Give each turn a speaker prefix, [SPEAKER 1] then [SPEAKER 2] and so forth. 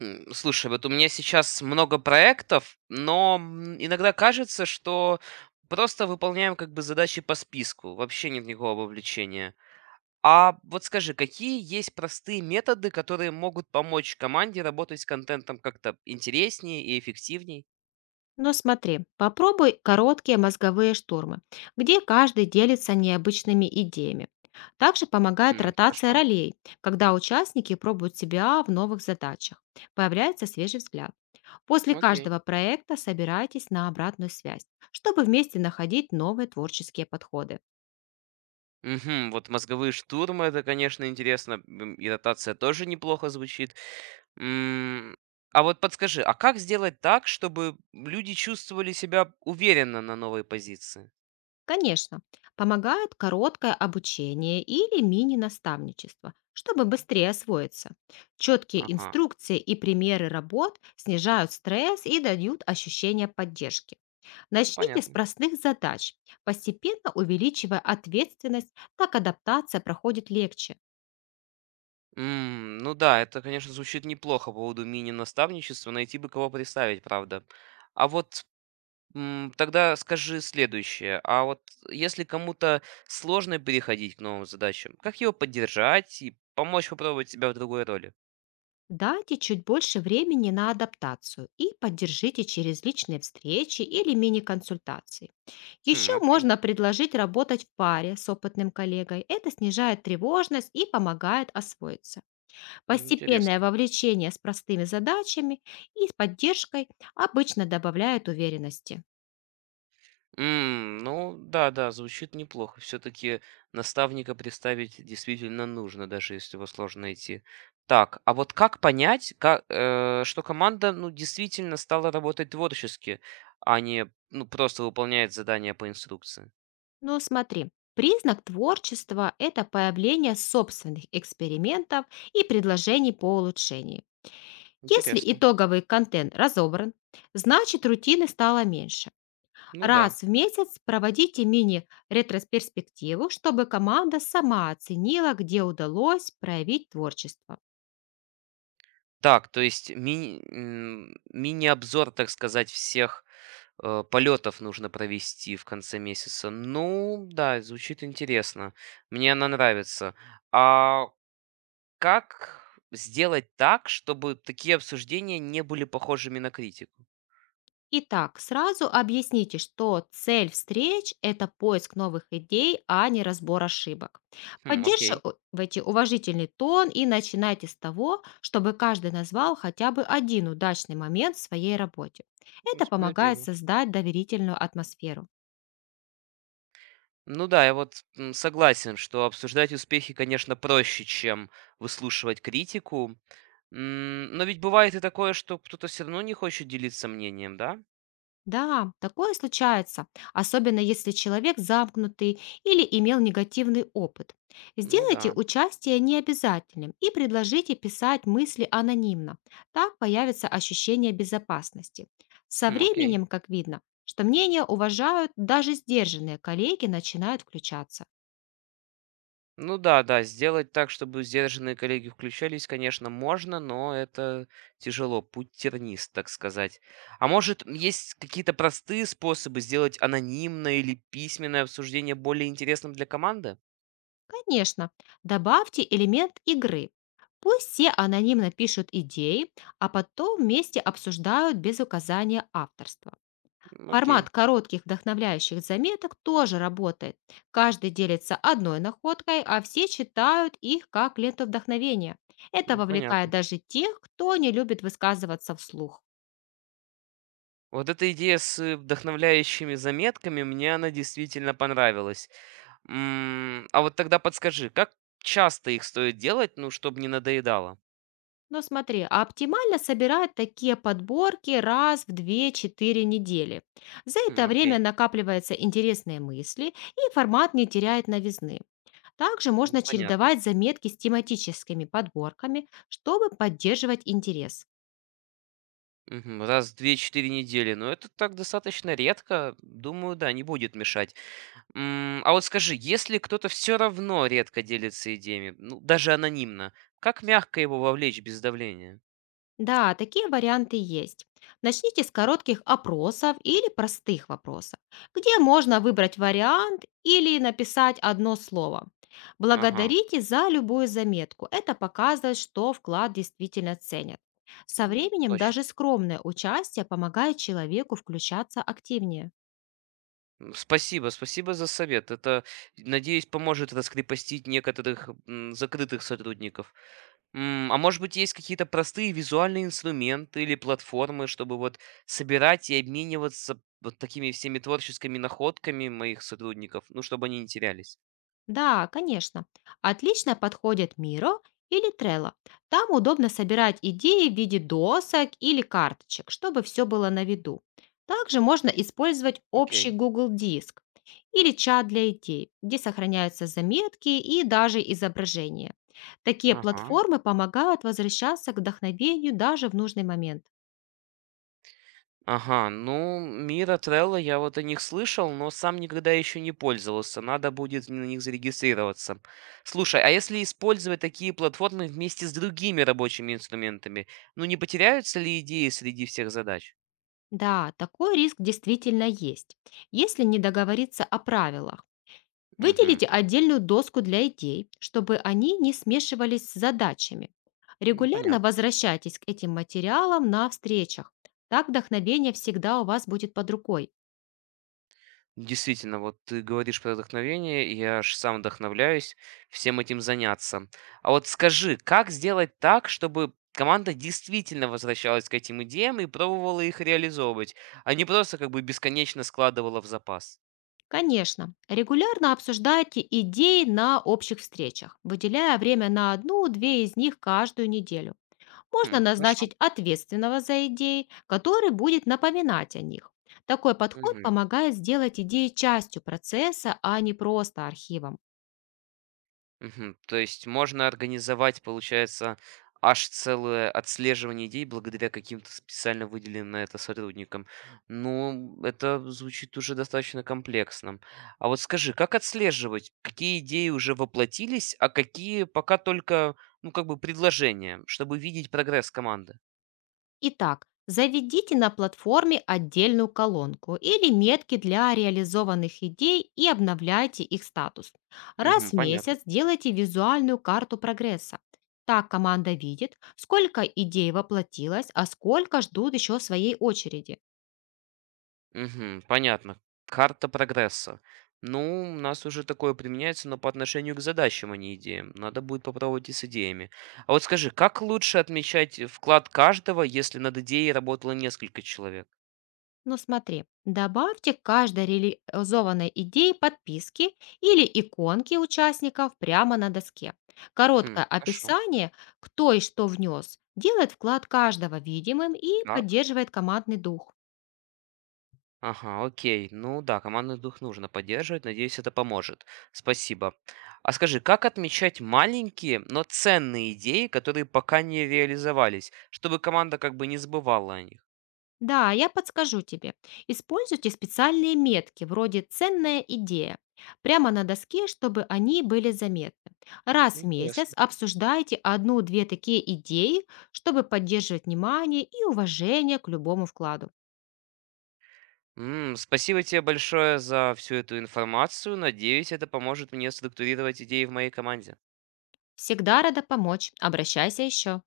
[SPEAKER 1] Слушай, вот у меня сейчас много проектов, но иногда кажется, что просто выполняем как бы задачи по списку, вообще нет никакого вовлечения. А вот скажи, какие есть простые методы, которые могут помочь команде работать с контентом как-то интереснее и эффективней?
[SPEAKER 2] Но смотри, попробуй короткие мозговые штурмы, где каждый делится необычными идеями. Также помогает ротация
[SPEAKER 1] Хорошо,
[SPEAKER 2] ролей, когда участники пробуют себя в новых задачах. Появляется свежий взгляд. После
[SPEAKER 1] окей.
[SPEAKER 2] каждого проекта собирайтесь на обратную связь, чтобы вместе находить новые творческие подходы.
[SPEAKER 1] Мгм. Вот мозговые штурмы- это, конечно, интересно. И ротация тоже неплохо звучит. М, а вот подскажи, а как сделать так, чтобы люди чувствовали себя уверенно на новой позиции?
[SPEAKER 2] Конечно, помогают короткое обучение или мини-наставничество, чтобы быстрее освоиться. Четкие
[SPEAKER 1] Ага,
[SPEAKER 2] инструкции и примеры работ снижают стресс и дают ощущение поддержки.
[SPEAKER 1] ну
[SPEAKER 2] Начните с
[SPEAKER 1] понятно.
[SPEAKER 2] простых задач, постепенно увеличивая ответственность, так адаптация проходит легче.
[SPEAKER 1] Ну да, это, конечно, звучит неплохо по поводу мини-наставничества. Найти бы кого представить, правда. А вот тогда скажи следующее. А вот если кому-то сложно переходить к новым задачам, как его поддержать и помочь попробовать себя в другой роли?
[SPEAKER 2] Дайте чуть больше времени на адаптацию и поддержите через личные встречи или мини-консультации. Еще
[SPEAKER 1] Хм, окей,
[SPEAKER 2] можно предложить работать в паре с опытным коллегой. Это снижает тревожность и помогает освоиться. Постепенное
[SPEAKER 1] интересно.
[SPEAKER 2] вовлечение с простыми задачами и с поддержкой обычно добавляет уверенности.
[SPEAKER 1] Ну да, да, звучит неплохо. Все-таки наставника представить действительно нужно, даже если его сложно найти. Так, а вот как понять, что команда ну, действительно стала работать творчески, а не ну, просто выполняет задания по инструкции?
[SPEAKER 2] Но смотри, признак творчества – это появление собственных экспериментов и предложений по улучшению. Если
[SPEAKER 1] Интересно.
[SPEAKER 2] итоговый контент разобран, значит рутины стало меньше.
[SPEAKER 1] Ну да.
[SPEAKER 2] Раз в месяц проводите мини-ретросперспективу, чтобы команда сама оценила, где удалось проявить творчество.
[SPEAKER 1] Так, то есть мини-обзор, так сказать, всех полетов нужно провести в конце месяца. Ну да, звучит интересно. Мне она нравится. А как сделать так, чтобы такие обсуждения не были похожими на критику?
[SPEAKER 2] Итак, сразу объясните, что цель встреч – это поиск новых идей, а не разбор ошибок.
[SPEAKER 1] Хм, окей.
[SPEAKER 2] Поддерживайте уважительный тон и начинайте с того, чтобы каждый назвал хотя бы один удачный момент в своей работе. Это помогает
[SPEAKER 1] Справедливо.
[SPEAKER 2] создать доверительную атмосферу.
[SPEAKER 1] Ну да, я вот согласен, что обсуждать успехи, конечно, проще, чем выслушивать критику. Но ведь бывает и такое, что кто-то все равно не хочет делиться мнением, да?
[SPEAKER 2] Да, такое случается, особенно если человек замкнутый или имел негативный опыт.
[SPEAKER 1] Ну
[SPEAKER 2] Сделайте
[SPEAKER 1] да.
[SPEAKER 2] участие необязательным и предложите писать мысли анонимно. Так появится ощущение безопасности. Со
[SPEAKER 1] Хм, окей.
[SPEAKER 2] временем, как видно, что мнения уважают, даже сдержанные коллеги начинают включаться.
[SPEAKER 1] Ну да, да, сделать так, чтобы сдержанные коллеги включались, конечно, можно, но это тяжело, путь тернист, так сказать. А может, есть какие-то простые способы сделать анонимное или письменное обсуждение более интересным для команды?
[SPEAKER 2] Конечно, добавьте элемент игры. Пусть все анонимно пишут идеи, а потом вместе обсуждают без указания авторства. Формат
[SPEAKER 1] Окей,
[SPEAKER 2] коротких вдохновляющих заметок тоже работает. Каждый делится одной находкой, а все читают их как ленту вдохновения. Это вовлекает
[SPEAKER 1] понятно.
[SPEAKER 2] даже тех, кто не любит высказываться вслух.
[SPEAKER 1] Вот эта идея с вдохновляющими заметками, мне она действительно понравилась. А вот тогда подскажи, как часто их стоит делать, ну, чтобы не надоедало?
[SPEAKER 2] Но смотри, а оптимально собирать такие подборки раз в две, четыре недели. За
[SPEAKER 1] Хм,
[SPEAKER 2] это
[SPEAKER 1] окей,
[SPEAKER 2] время накапливаются интересные мысли, и формат не теряет новизны. Также можно
[SPEAKER 1] понятно.
[SPEAKER 2] чередовать заметки с тематическими подборками, чтобы поддерживать интерес.
[SPEAKER 1] Мгм. Раз в 2-4 недели. Но это так достаточно редко. Думаю, да, не будет мешать. А вот скажи, если кто-то все равно редко делится идеями, ну, даже анонимно, как мягко его вовлечь без давления?
[SPEAKER 2] Да, такие варианты есть. Начните с коротких опросов или простых вопросов, где можно выбрать вариант или написать одно слово.
[SPEAKER 1] Ага,
[SPEAKER 2] Благодарите за любую заметку. Это показывает, что вклад действительно ценят. Со временем
[SPEAKER 1] Точно.
[SPEAKER 2] даже скромное участие помогает человеку включаться активнее.
[SPEAKER 1] Спасибо за совет. Это, надеюсь, поможет раскрепостить некоторых закрытых сотрудников. А может быть, есть какие-то простые визуальные инструменты или платформы, чтобы вот собирать и обмениваться вот такими всеми творческими находками моих сотрудников, ну, чтобы они не терялись?
[SPEAKER 2] Да, конечно. Отлично подходит Miro или Trello. Там удобно собирать идеи в виде досок или карточек, чтобы все было на виду. Также можно использовать общий
[SPEAKER 1] Окей.
[SPEAKER 2] Google Диск или чат для идей, где сохраняются заметки и даже изображения. Такие
[SPEAKER 1] Ага.
[SPEAKER 2] платформы помогают возвращаться к вдохновению даже в нужный момент.
[SPEAKER 1] Ага, ну, Мира, Трелла, я вот о них слышал, но сам никогда еще не пользовался. Надо будет на них зарегистрироваться. Слушай, а если использовать такие платформы вместе с другими рабочими инструментами, ну, не потеряются ли идеи среди всех задач?
[SPEAKER 2] Да, такой риск действительно есть, если не договориться о правилах.
[SPEAKER 1] Угу,
[SPEAKER 2] Выделите отдельную доску для идей, чтобы они не смешивались с задачами. Регулярно
[SPEAKER 1] понятно.
[SPEAKER 2] возвращайтесь к этим материалам на встречах. Так вдохновение всегда у вас будет под рукой.
[SPEAKER 1] Действительно, вот ты говоришь про вдохновение, и я аж сам вдохновляюсь всем этим заняться. А вот скажи, как сделать так, чтобы команда действительно возвращалась к этим идеям и пробовала их реализовывать, а не просто как бы бесконечно складывала в запас?
[SPEAKER 2] Конечно, регулярно обсуждайте идеи на общих встречах, выделяя время на одну-две из них каждую неделю. Можно
[SPEAKER 1] Хм, хорошо.
[SPEAKER 2] назначить ответственного за идеи, который будет напоминать о них. Такой подход
[SPEAKER 1] Мгм.
[SPEAKER 2] помогает сделать идеи частью процесса, а не просто архивом.
[SPEAKER 1] Мгм. То есть можно организовать, получается, аж целое отслеживание идей благодаря каким-то специально выделенным на это сотрудникам. Ну, это звучит уже достаточно комплексным. А вот скажи, как отслеживать, какие идеи уже воплотились, а какие пока только, ну, как бы предложения, чтобы видеть прогресс команды?
[SPEAKER 2] Итак, заведите на платформе отдельную колонку или метки для реализованных идей и обновляйте их статус. Раз
[SPEAKER 1] Мгм,
[SPEAKER 2] в
[SPEAKER 1] понятно.
[SPEAKER 2] месяц делайте визуальную карту прогресса. Так команда видит, сколько идей воплотилось, а сколько ждут еще своей очереди.
[SPEAKER 1] Мгм. Понятно. Карта прогресса. Ну, у нас уже такое применяется, но по отношению к задачам, а не идеям. Надо будет попробовать и с идеями. А вот скажи, как лучше отмечать вклад каждого, если над идеей работало несколько человек?
[SPEAKER 2] Ну смотри, добавьте к каждой реализованной идее подписки или иконки участников прямо на доске.
[SPEAKER 1] Хм,
[SPEAKER 2] Короткое
[SPEAKER 1] хорошо.
[SPEAKER 2] описание, кто и что внес, делает вклад каждого видимым и
[SPEAKER 1] Так.
[SPEAKER 2] поддерживает командный дух.
[SPEAKER 1] Ага, окей. Ну да, командный дух нужно поддерживать. Надеюсь, это поможет. Спасибо. А скажи, как отмечать маленькие, но ценные идеи, которые пока не реализовались, чтобы команда как бы не забывала о них?
[SPEAKER 2] Да, я подскажу тебе. Используйте специальные метки вроде «ценная идея» прямо на доске, чтобы они были заметны. Раз в месяц
[SPEAKER 1] Интересно.
[SPEAKER 2] обсуждайте одну-две такие идеи, чтобы поддерживать внимание и уважение к любому вкладу.
[SPEAKER 1] Спасибо тебе большое за всю эту информацию. Надеюсь, это поможет мне структурировать идеи в моей команде.
[SPEAKER 2] Всегда рада помочь. Обращайся еще.